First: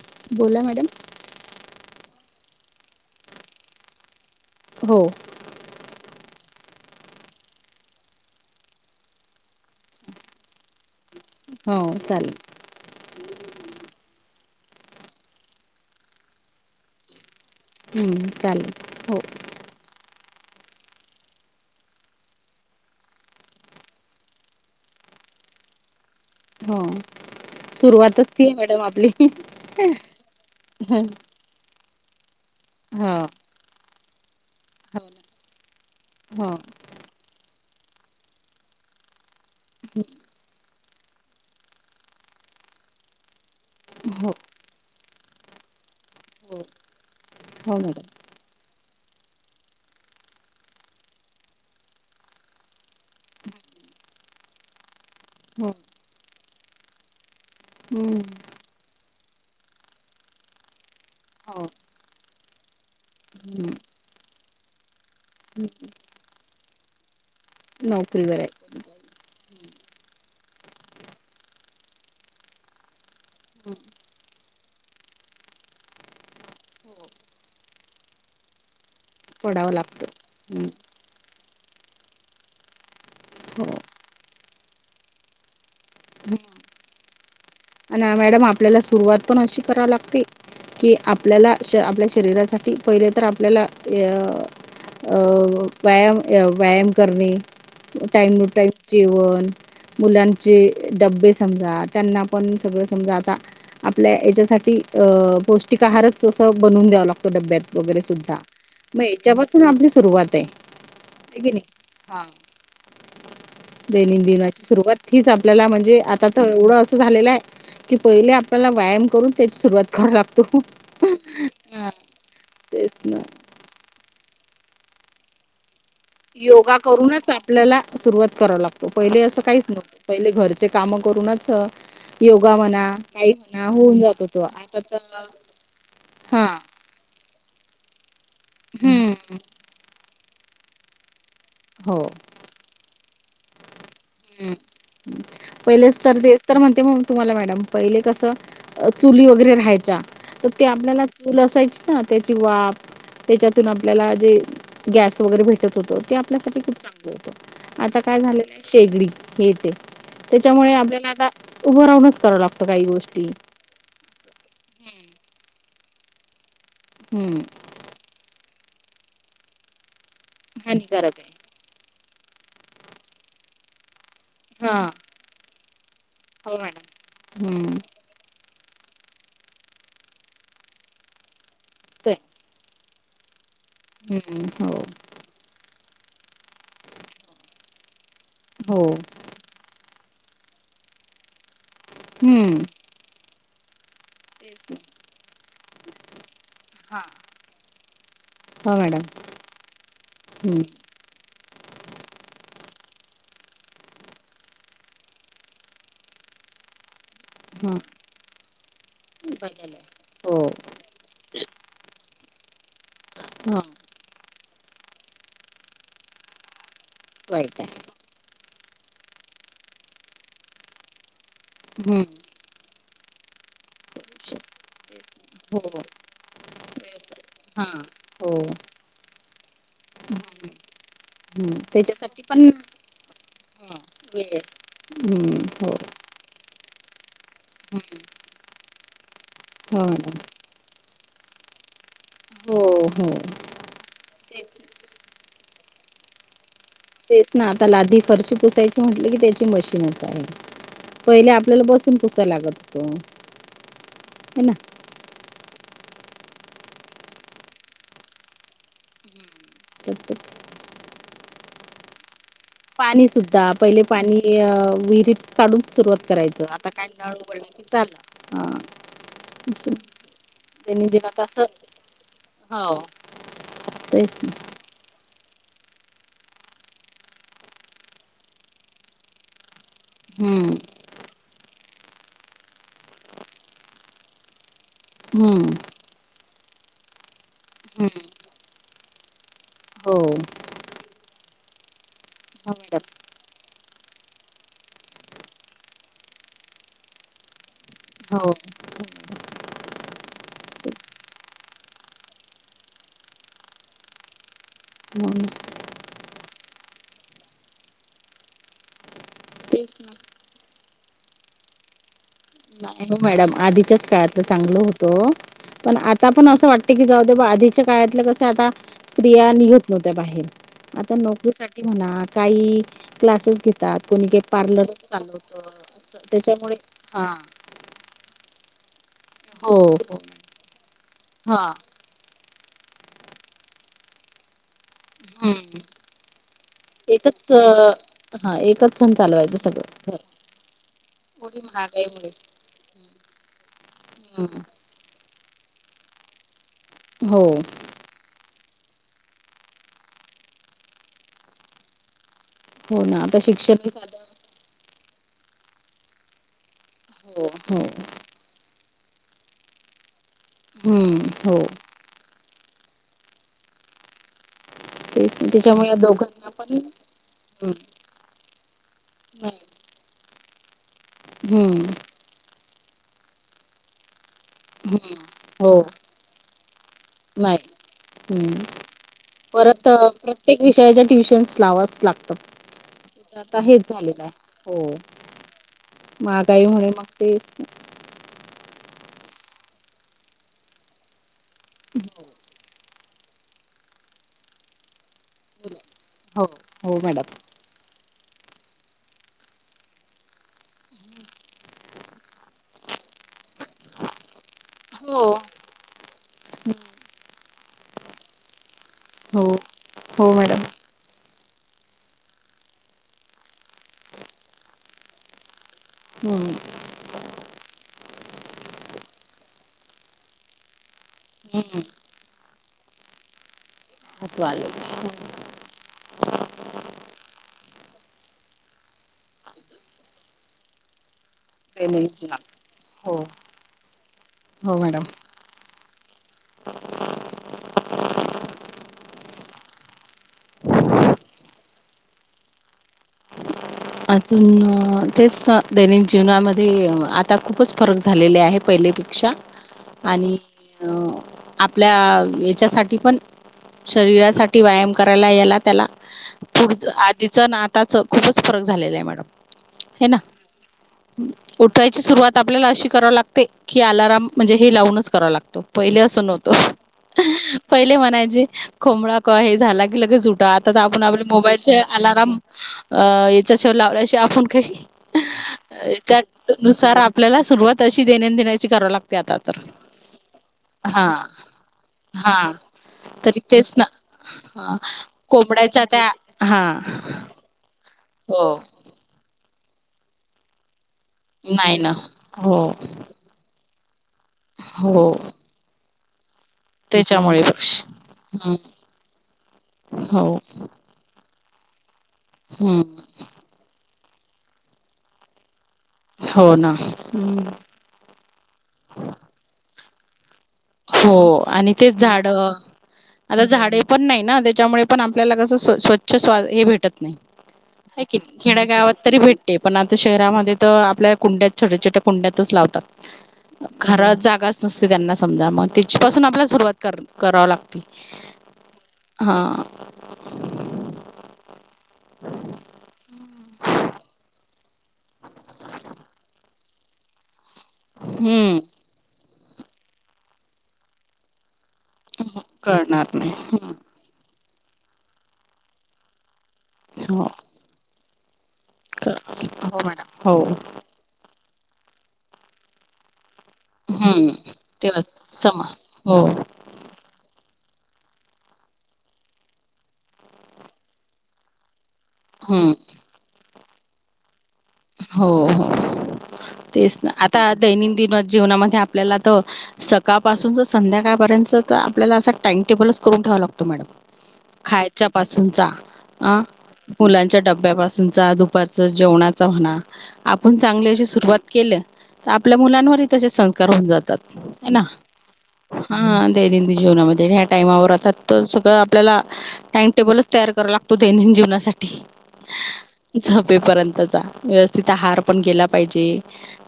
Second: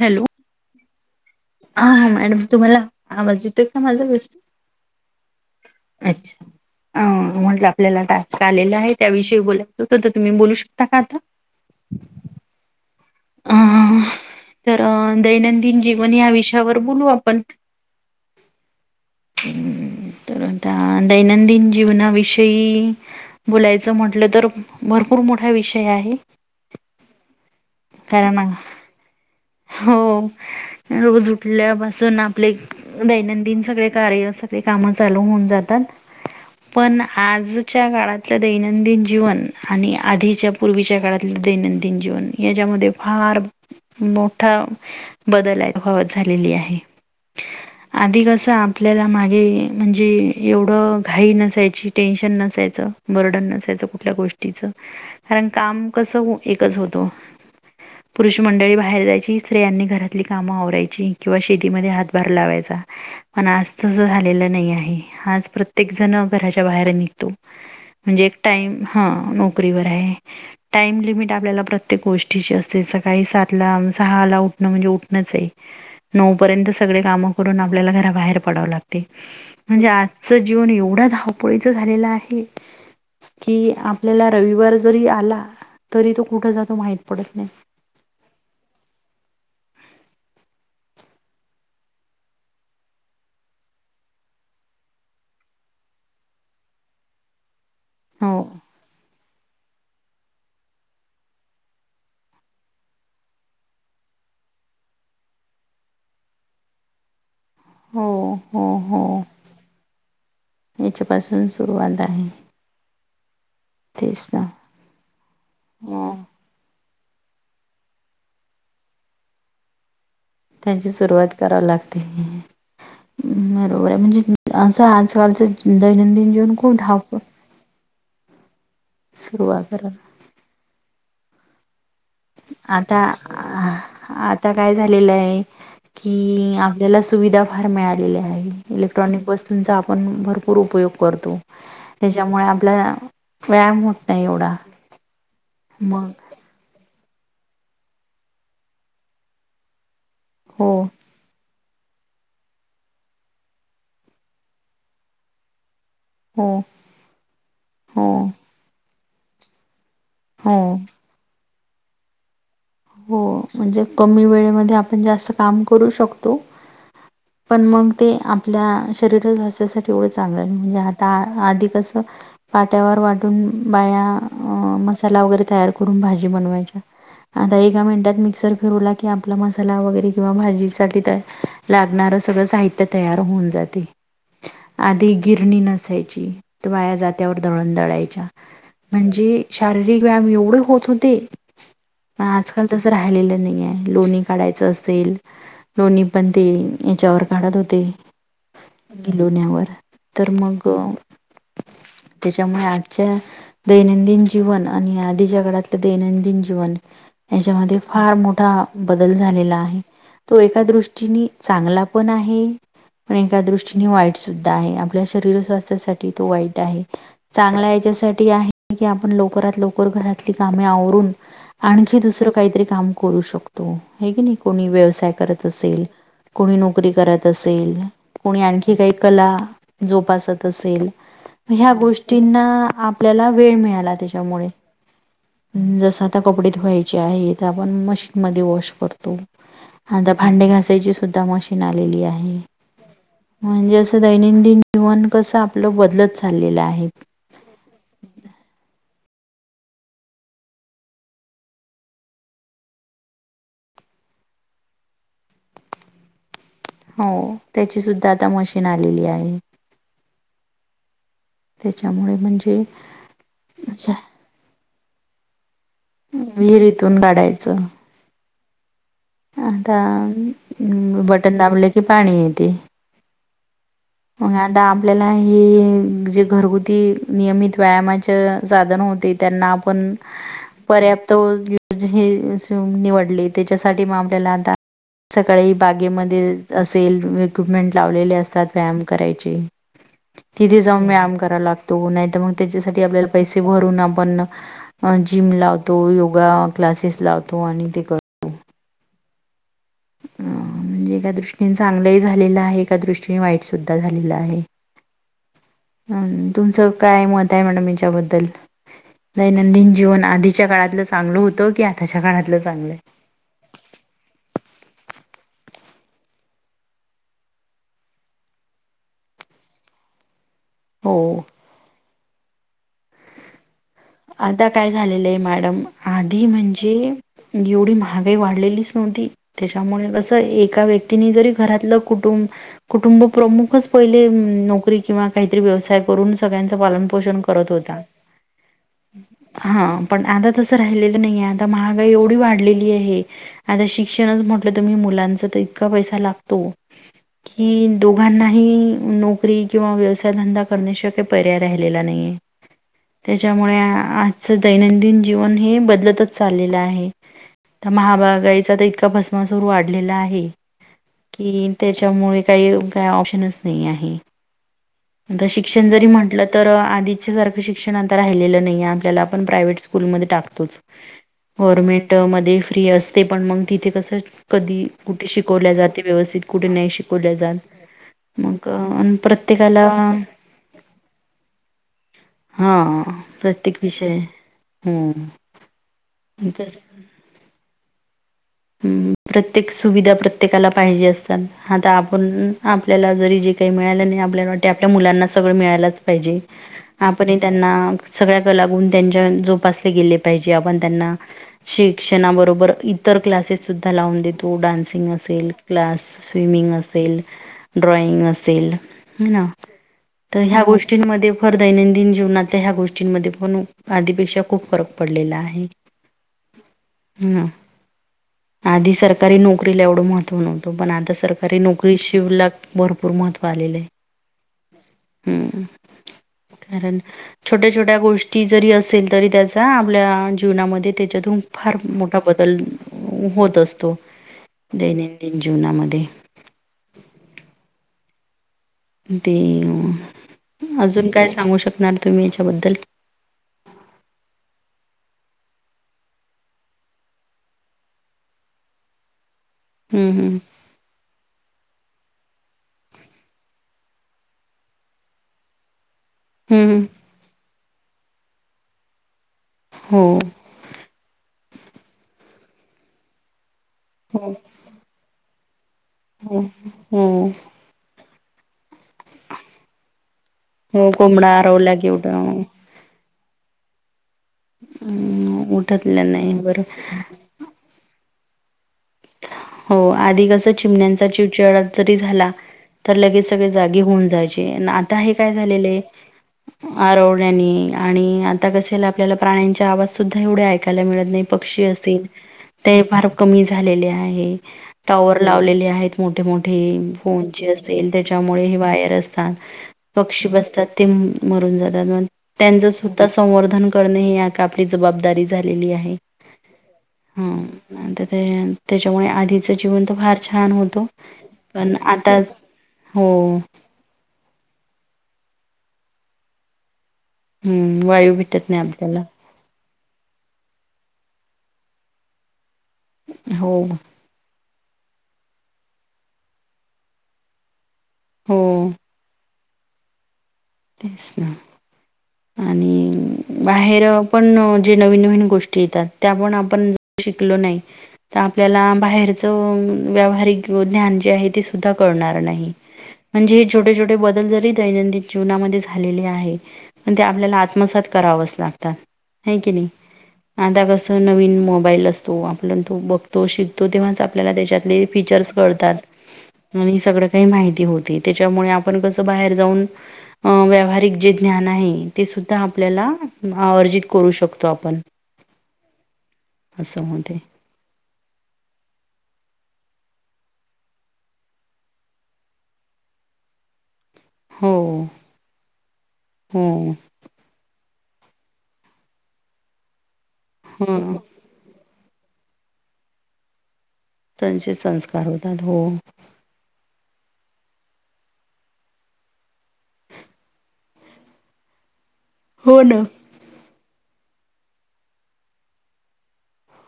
Hello बोला madam. आणि मी तुम्हाला आवाज येतोय का माझ्या गोष्ट. हो अच्छा, अं म्हटलं आपल्याला टास्क आलेला आहे त्याविषयी बोलायचं होतं तर तुम्ही बोलू शकता का आता, हो चालेल. अं तर दैनंदिन जीवन या विषयावर बोलू आपण. हम्म चालेल हो. तर आता दैनंदिन जीवनाविषयी बोलायचं म्हंटलं तर भरपूर मोठा विषय आहे. हो. सुरुवातच कारण ती आहे मॅडम आपली. हो जणू आपले हा दैनंदिन सगळे कार्य ते काम हो चालू ना. होऊन जातात हो पण आज च्या काळातलं दैनंदिन जीवन आणि आधीच्या पूर्वीच्या काळातलं दैनंदिन जीवन या मधे फार हो मोठा बदल अत [unintelligible] झालेला हो आहे. हो मॅडम आधी कसं आपल्याला मागे म्हणजे एवढं घाई नसायची, टेन्शन नसायचं, बर्डन नसायचं. कुठल्या गोष्टीचं कारण हो काम कसं एकच होतं. हम्म. पुरुष मंडळी बाहेर जायची. स्त्रियांनी घरातली कामं आवरायची किंवा हो शेतीमध्ये हातभार लावायचा. पण हम्म, आज तसं झालेलं नाही आहे. आज हम्म. प्रत्येक जण घराच्या बाहेर निघतो. म्हणजे नोकरीवर आहे टाईम हं नोकरीवर आहे. टाईम लिमिट आपल्याला प्रत्येक गोष [unintelligible] सकाळी सातला हम्म, सहाला उठणं म्हणजे उठणंच ऐ. नऊ पर्यंत सगळे काम आपल्याला घरा बाहेर पडावं लागते. पडावं म्हजे लागतं आजचं हम्म, जीवन एवढं धावप पुढेच झालेला आहे. कि हो आपल्याला रविवार जरी आला, तरी तो हम्म. कुठ जातो महित पडत नाही. आणि मॅडम आपल्याला सुरुवात पण अशी करावी लागते कि आपल्याला आपल्या शरीरासाठी पहिले तर आपल्याला अ अ व्यायाम व्यायाम करणे. टाइम हो टू टाइम जेवण, मुलांचे डबे, समजा त्यांना पण सगळं समजा आता, आपल्या याच्यासाठी पौष्टिक आहारच तसं बनवून द्यावं लागत. डब्यात वगैरे हो सुद्धा हो हो मग याच्यापासून आपली सुरुवात आहे. आहे याच्यापासून की नाही? सुरुवात आहे. तेच ना दैनंदिनाची सुरुवात हीच आपल्याला म्हणजे हो आता तर एवढं झालेला आहे की पहिले आपल्याला व्यायाम करून त्याची सुरवात त्यांची सुरवात करावी लागते. तेच ना. बरोबर म्हणजे असं आजकालचं दैनंदिन जीवन खूप योगा धावप करूनच आपल्याला सुरुवात कराव लागतो पहिले असं काहीच करा नव्हतं. पहिले घरचे कामं करूनच योगा म्हणा आता काई म्हणा होऊन जात होतो. आता तर हा आपला सुविधा फार मिळालेल्या आहे इलेक्ट्रॉनिक हम्म. वस्तूंचा आपण भरपूर उपयोग करतो. हो. त्याच्यामुळे आपल्या व्यायाम हो हम्म पहिलेच तर तेस तर म्हणते मग. तुम्हाला मॅडम पहिले कसं चुली वगैरे राहायच्या, तर ते हो आपल्याला चूल असायची. हा. त्याची वाफ त्याच्यातून आपल्याला जे गॅस वगैरे भेटत होते ते हो आपल्यासाठी खूप चांगलं होत. आता हो काय झालेलं आहे शेगडी हे तेे. त्याच्यामुळे हो आपल्याला आता उभं राहूनच करावं लागतो. हो म्हणजे कमी वेळेमध्ये आपण जास्त काम करू शकतो. हम्म, पण मग ते आपल्या शरीर स्वास्थ्यासाठी एवढंच. चांगलं म्हणजे आता हानिकारक आहे. आधि कसं पाट्यावर वाटून बाया अं हां. मसाला वगैरे तयार करून भाजी बनवायच्या. आता हम्म. एका मिनिटात मिक्स क [unintelligible] फिरवला कि आपला मसाला वगैरे किंवा भाजीसाठी ते लागणार सगळं साहित्य तयार होऊन जाते, हम्म. हो, आधी गिरणी न [unintelligible] बाया जात्यावर दळण दळायच्या हो. म्हणजे शारीरिक व्यायाम एवढे होत होते पण हम्म. आजकाल तसं राहिलेलं नाही आहे लोणी काढायच असेल लोणी पण ते याच्यावर काढत होते हो मॅडम. गिलोण्यावर तर हं. मग त्याच्यामुळे आजच्या दैनंदिन जीवन आणि आधीच्या काळातले दैनंदिन जीवन हां. याच्यामध्ये फार मोठा बदल झालेला आहे हो. तो एका दृष्टीने चांगला पण आहे हे पण एका हां, दृष्टीने वाईट सुद्धा आहे आपल्या शरीर स्वास्थ्यासाठी तो वाईट आहे वाईट चांगला आहे. याच्यासाठी आहे की आपण लवकरात लवकर घरातली कामे आवरून हं. आणखी दुसरं काहीतरी काम करू शकतो हे क नाही कोणी व्यवसाय करत हो असेल कोणी नोकरी करत असेल हो कोणी आणखी काही कला जोपासत असेल हं. ह्या त्याच्यासाठी पण गोष्टींना आपल्याला ला त्यामुज्याळे हं, हो ज कडे धुवायचे आहे आपण मशीन म वॉश करतो आणिता मॅडम. भांडे घासायचे सुद्धा मशीन आलेली आहे हो हो म्हणजे असं दैनंदिन जीवन कसं आपलं बदलत चाललेलं आहे तेच ना, आता लाधी फरशू पुसायची म्हटलं की त्याची मशीनच आहे, पहिले आपल्याला बसून पुसाय लागत होतं हॅलो. हो, त्याची सुद्धा आता मशीन आलेली आहे. [inaudible] त्याच्यामुळे म्हणजे पाणीसुद्धा पहिले पाणी हे विहिरीत काढून सुरुवात करायचं, आता काय विहिरीतून नळ वगैरे काढायचं आहे. ता हां. आता त्यांनी दिला बटन तसं दाबले, की पाणी येते मग आता आपल्या ला हे जे घरगुती नियमित व्यायामाच्या साधन होते, त्यांना पण हम्म पर्याप्त [unintelligible] निवडले. त्याच्यासाठी म आपल्याला हम्म सकाळी बागेमध्ये असेल, इक्विपमेंट लावलेले असतात व्यायाम करायचे. हो तिथे जाऊन व्यायाम करावा लागतो, नाहीतर मग त्याच्यासाठी आपल्याला पैसे भरून आपण जिम लावतो, योगा क्लासेस लावतो आणि ते कर हो. ह. म्हणजे एका दृष्टीने चांगलंही झालेलं आहे, एका दृष्टीने वाईटसुद्धा झालेलं आहे. म्हणून अं तुमचं काय मत आहे, मॅडम याच्याबद्दल? दैनंदिन जीवन आधीच्या काळातलं चांगल होतं, की आताच्या काळात? हो मॅडम, आधीच्याच काळातलं चांगलं होतं ओ. पण आता पण असं वाटतं, की जाऊ देऊ म आधीच्या काळातलं कस आता स्त्रिया निघत नव्हत्या बाहेर. आता हो नोकरीसाठी म्हणा, काही क्लासेस घेत तात. कोणी काही आता काय पार्लर झालेलं आहे चालवतं, मॅडम आधी त्याच्यामुळे म्हणजे हा एवढी महागाई वाढलेलीच नव्हती. हो त्याच्यामुळे कसं एका व्यक्तीने जरी घरातलं कुटुंब कुटुंब प्रमुखच पहिले नोकरी किंवा काहीतरी व्यवसाय करून, सगळ्यांच पालनपोषण एकच करत होता. हा एकच सण चालवायचं हा, सगळं पण आता तसं राहिलेलं नाहीये, आता महागाई एवढी वाढलेली आहे, आता शिक्षणच म्हटलं तुमी मुलांचं, तर इतका पैसा लागतो हो की दोघांना की नोकरी किंवा व्यवसायधंदा करण्याशिवाय काय पर्याय राहिलेला नाहीये. हो ना, आप शिक त्यामुळे आजचं दैनंदिन जीवन हे बदलतच चाललेलं आहे. हो तर महाबागाईचा तर इतका भस्मासुर वाढलेला आहे हम्म हो की त्याच्यामुळे काही काही ऑप्शनच नाही आहे. तेच आता ना, शिक्षण त्याच्यामुळे या जरी म्हटलं, दोघांना तर पण आधीच्यासारखं शिक्षण आता राहिलेलं नाहीये आपल्याला, आपण प्राव्हेट स्कुलमध्ये टाकतोच. हम्म गव्हरमेंट मध्ये फ्री असते, पण मग तिथे कसं कधी कुठे हो शिकवल्या जाते व्यवस्थित, कुठे नाही शिक वले जात. नाही मग प्रत्येक तर प्रत्येक विषयाच्या ट्युशन्स लावाव्याच लागतात. हा त आता प्रत्येक हेच झालं विषय का? हो. हम्म मागाईमुळे मग ते [unintelligible] हम्म. प्रत्येक सुविधा प्रत्येकाला पाहिजे असतात, आता आपण आपल्याला जरी जे काही मिळालं नाही आपल्याला वाटे, आपल्या मुलांना सगळं मिळायलाच पाहिजे. हो आपणही मॅडम त्यांना सगळ्याक लागून त्यांच्या जोपासले गेले पाहिजे. आपण त्यांना शिक्षणाबरोबर इतर क्लासेससुद्धा लावून देतो, डान्सिंग असेल क्लास, स्विमिंग असेल, ड्रॉइंग असेल. हॊ हो ना. हो तर मॅडम ह्या गोष्टींमध्ये फर दैनंदिन जीवनातल्या ह्या गोष्टींमध्ये पण आधीपेक्षा खूप फरक पडतो. पडलेला आहे. हम हा आधी सरकारी नोकरीला एवढं महत्व नव्हतं पण आता सरकारी नोकरी सवलत भरपूर मत आलेलेय. हतवा ल [unintelligible] कारण छोट्या छोट्या गोष्टी जरी असेल तरी त्याचा आपल्या जीवनामध्ये त्याच्यातून फार. मोठा बदल होत असतो हो मॅडम दैनंदिन जीवनामध्ये. दे. ते अजून काय सांगू शकणार तुम्ही याच्याबद्दल. [unintelligible] अजून तेच दैनिक जीवनामध्ये आता खूपच फरक झालेले आहे पहिलेपेक्षा. हम्म आणि आपल्या याच्यासाठी पण शरीरासाठी व्यायाम करायला यायला त्याला. हम्म हम्म पुढ आधीच आताच खूपच फरक झालेला आहे मॅडम हे ना हो उठवायची सुरुवात आपल्याला अशी करावी लागते. की अलारम म्हणजे हे लावूनच करावा लागतो पहिले असं हो नव्हतो हो पहिले म्हणाय. कोंबडा कोय हे झाला की लगेच उठा आता हो आपण आपले कोंबडा हरवला मोबाईलचे की उठ अलारम अ याचा शे लावला उठतला त्याच नाही बरं नुसार आपल्याला सुरुवात अशी देण्या देण्याची हो आधी कस चिमण्यांचा चिडचिड जरी झाला हा तर लगेच तरी सगळे तेच जागी ना होऊन जायचे हा आता हे काय झालेले कोंबड्याच्या त्या हा आरवण्याने आणि आता कसे आपल्याला प्राण्यांच्या आवाज सुद्धा एवढे ऐकायला मिळत पक्षी नाही अस ना हो फार कमी. झा आहे हो टॉवर लावलेले आहेत मोठे मोठे. थेंब फोन त्याच्यामुळे ची हम्म त्यामुळे वायर असतात हो पक्षी बसतात ते त्यांच हम्म सुद्धा संवर्धन करणे हे आपली जबाबदारी झालेली आहे. हो ना त्याच्यामुळे आधीच जीवन फार! छान होतं हो आणि पण ते आता झाड हो आता झाडे पण नाही ना त्याच्यामुळे पण आपल्याला कस स्व स्वच्छ स्वा हे भेटत हम्म नाही वायू की भेटत नाही खेड्यागावात आपल्याला तरी भेटते पण आता शहरामध्ये तर आपल्या कुंड्यात छोट्या छोट्या कुंड्यातच लावतात हो खर जागा ते त्यांना समजा मग त्याच्यापासून आपल्याला सुरुवात कर कराव लागते. होम हां तेच ना आणि बाहेर पण जे नवीन नवीन गोष्टी येतात त्या आपण आपण शिकलो नाही तर हम्म आपल्याला बाहेर व्यावहारिक ज्ञान जे आहे ते करणार म्हण नाही छ ब दैनंदन जीवनामध्ये झालेली आहे प ते हो आपल्याला आत्मसात करावं अस कर की नाही हो आता कस नवीन मोबाईल असतो आपण तो बघतो श तो तेव्हाच हम्म आपल्याला त्याच्यातले तेव्हाच फीचर्स समा कळतात हो आणि सगळं काही माहिती होत त्याच्यामुळे आपण कसं बाहेर जाऊन व्यावहारिक जे ज्ञान आहे ते सुद्धा हम्म आपल्याला अर्जित करू शकतो आपण हो हो असं तेच ना होते आता दैनंदिन जीवनामध्ये आपल्याला तर सकाळपासून संध्याकाळपर्यंत तर आपल्याला असं टाइमटेबलच हो खाच्या हो ुचा दुपारच जेवणाचा होणा आपण चांगली ह अशी सुरुवात केलं आपल्या मुलांवर त सं जातात त्यांचे ना संस्कार होतात हो हा दैनंदिन जीवनामध्ये... टाइमावर आतात त सगळं आपल्याला टाइमटेबलच तयार कराव लागतो दैनंदिन जीवनासाठी..... होना.... पेपर पर्यंत..... व्यवस्थित आहार पण गेला पाहिजे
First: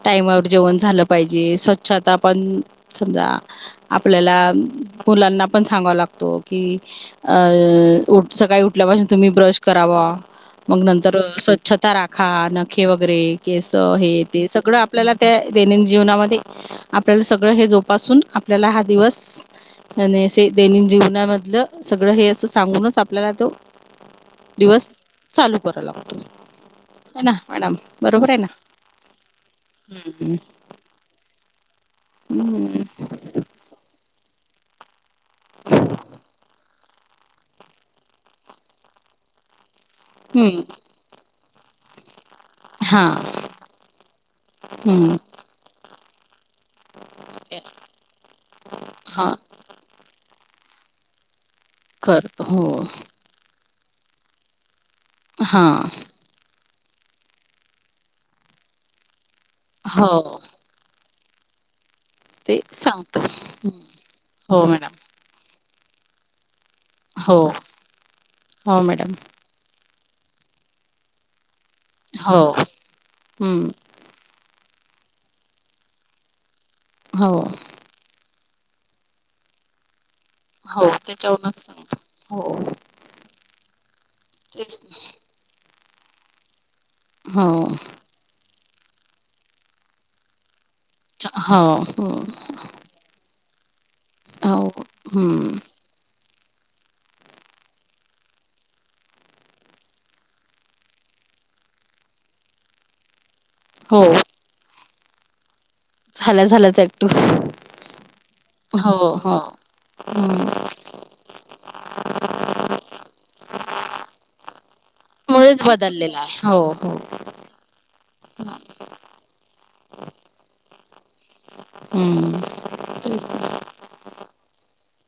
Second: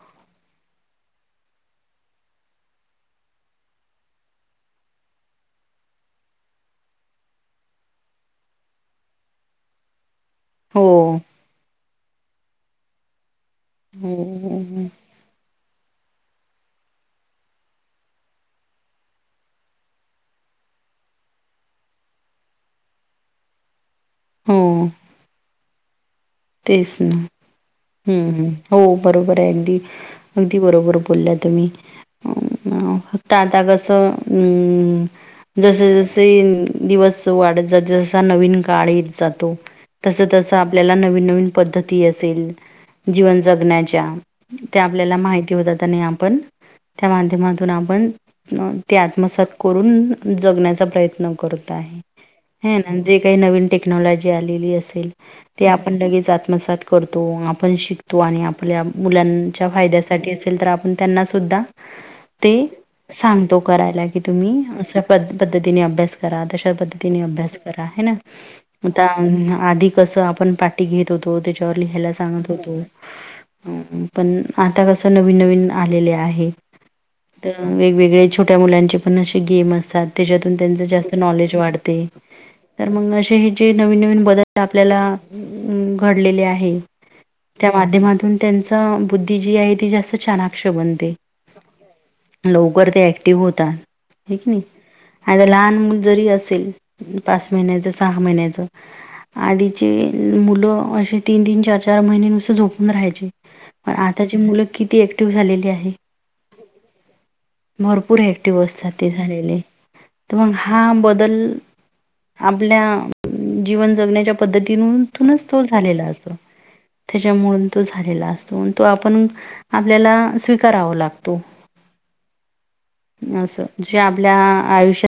टाईमावर जेवण झालं पाहिजे स्वच्छता पण... समजा आपल्याला मुलांना पण सांगावा लागतो की अ... उठ सकाळी उठल्यापासून तुम्ही ब्रश करावा... मग हो नंतर स्वच्छता राखा नखे वगैरे... केस हे हो ते हो सगळं हो, आपल्याला त्या... दैनंदिन जीवनामध्ये आपल्याला सगळं हे जो पासून आपल्याला हा दिवस... आणि असे दैनंदिन जीवनामधलं सगळं हे असं सांगूनच आपल्याला तो... दिवस चालू करा लागत... तेस हम्म बरोबर आहे ना हम् हो बरोबर आहे अगदी हम्म अगदी बरोबर बोलला तुम्ही.... हम्म ताता कस अम जस जसे येईल... दिवस वाढत जात नविन काळ जातो तस तस हम्म आपल्याला... पदधती असेल हा जीवन जगण्याच्या त्या हम्म आपल्याला महिती होताता आणि आपण त्या माध्यमातून आपण ते हा आत्मसात करून...... जगण्याचा प्रयत्न करत आहे करतो हो हे ना जे काही नवीन टेक्नॉलॉजी आलेली असे... हा ते आपण लगेच आत्मसात करतो आपण शिकतो आणि आपल्या मुलां... च्या हो फायद्यासाठी असेल तर आपण त्यांना सुद्धा.... ते सांगतो करायला की तुम्ही पद्धतीने अभ्यास करा... हो अभ्यास करा हो आ मॅडम आधी कस आपण पाठी घेत होतो. लिहाय हो सांगत होतो हम्म पण... आता कसं नवीन नवीन आलेले आहे हो तर वेगवेगळे... छोट्या मुलांचे पण असे गेम असतात... त्याच्यातून त्यांच हो जास्त नॉलेज त्याच्यावरूनच सांगतो वाढते हो तर मग असे हे जे नवीन नवीन बदल तेच ना आपल्याला.... घडले आहे हो त्या माध्यमातून त्यांच बुद्धी जी आहे ती जास्त च्यालाख.... बनते. हो हो लवकर ते ऍक्टिव्ह होते. क नाही हो आणि हम्म लहान मुल जरी असली.... असेल पाच महिन्याचं सहा महिन्याचं आधीचे... मुलं असे तीन तीन चार चार महिन नुसतं झोपून राहायचे... पण हो आताची मुलं किती ऍक्टिव्ह झालेली आहे... झालं झालंच टॅटू.... भरपूर ऍक्टिव्ह असतात ते झालेले तर हम्म मग हा बदल.... आपल्या जीवन जगण्याच्या पद्धतीन... मुळेच तोल-मोल जालेला बदललेला असतो आहे. हो हो त्याच्यामुळून तो... झालेला असतो तो आपण आपल्याला स्वीकारावा लागतो... हम्म... असं जे आपल्या आयुष्यात...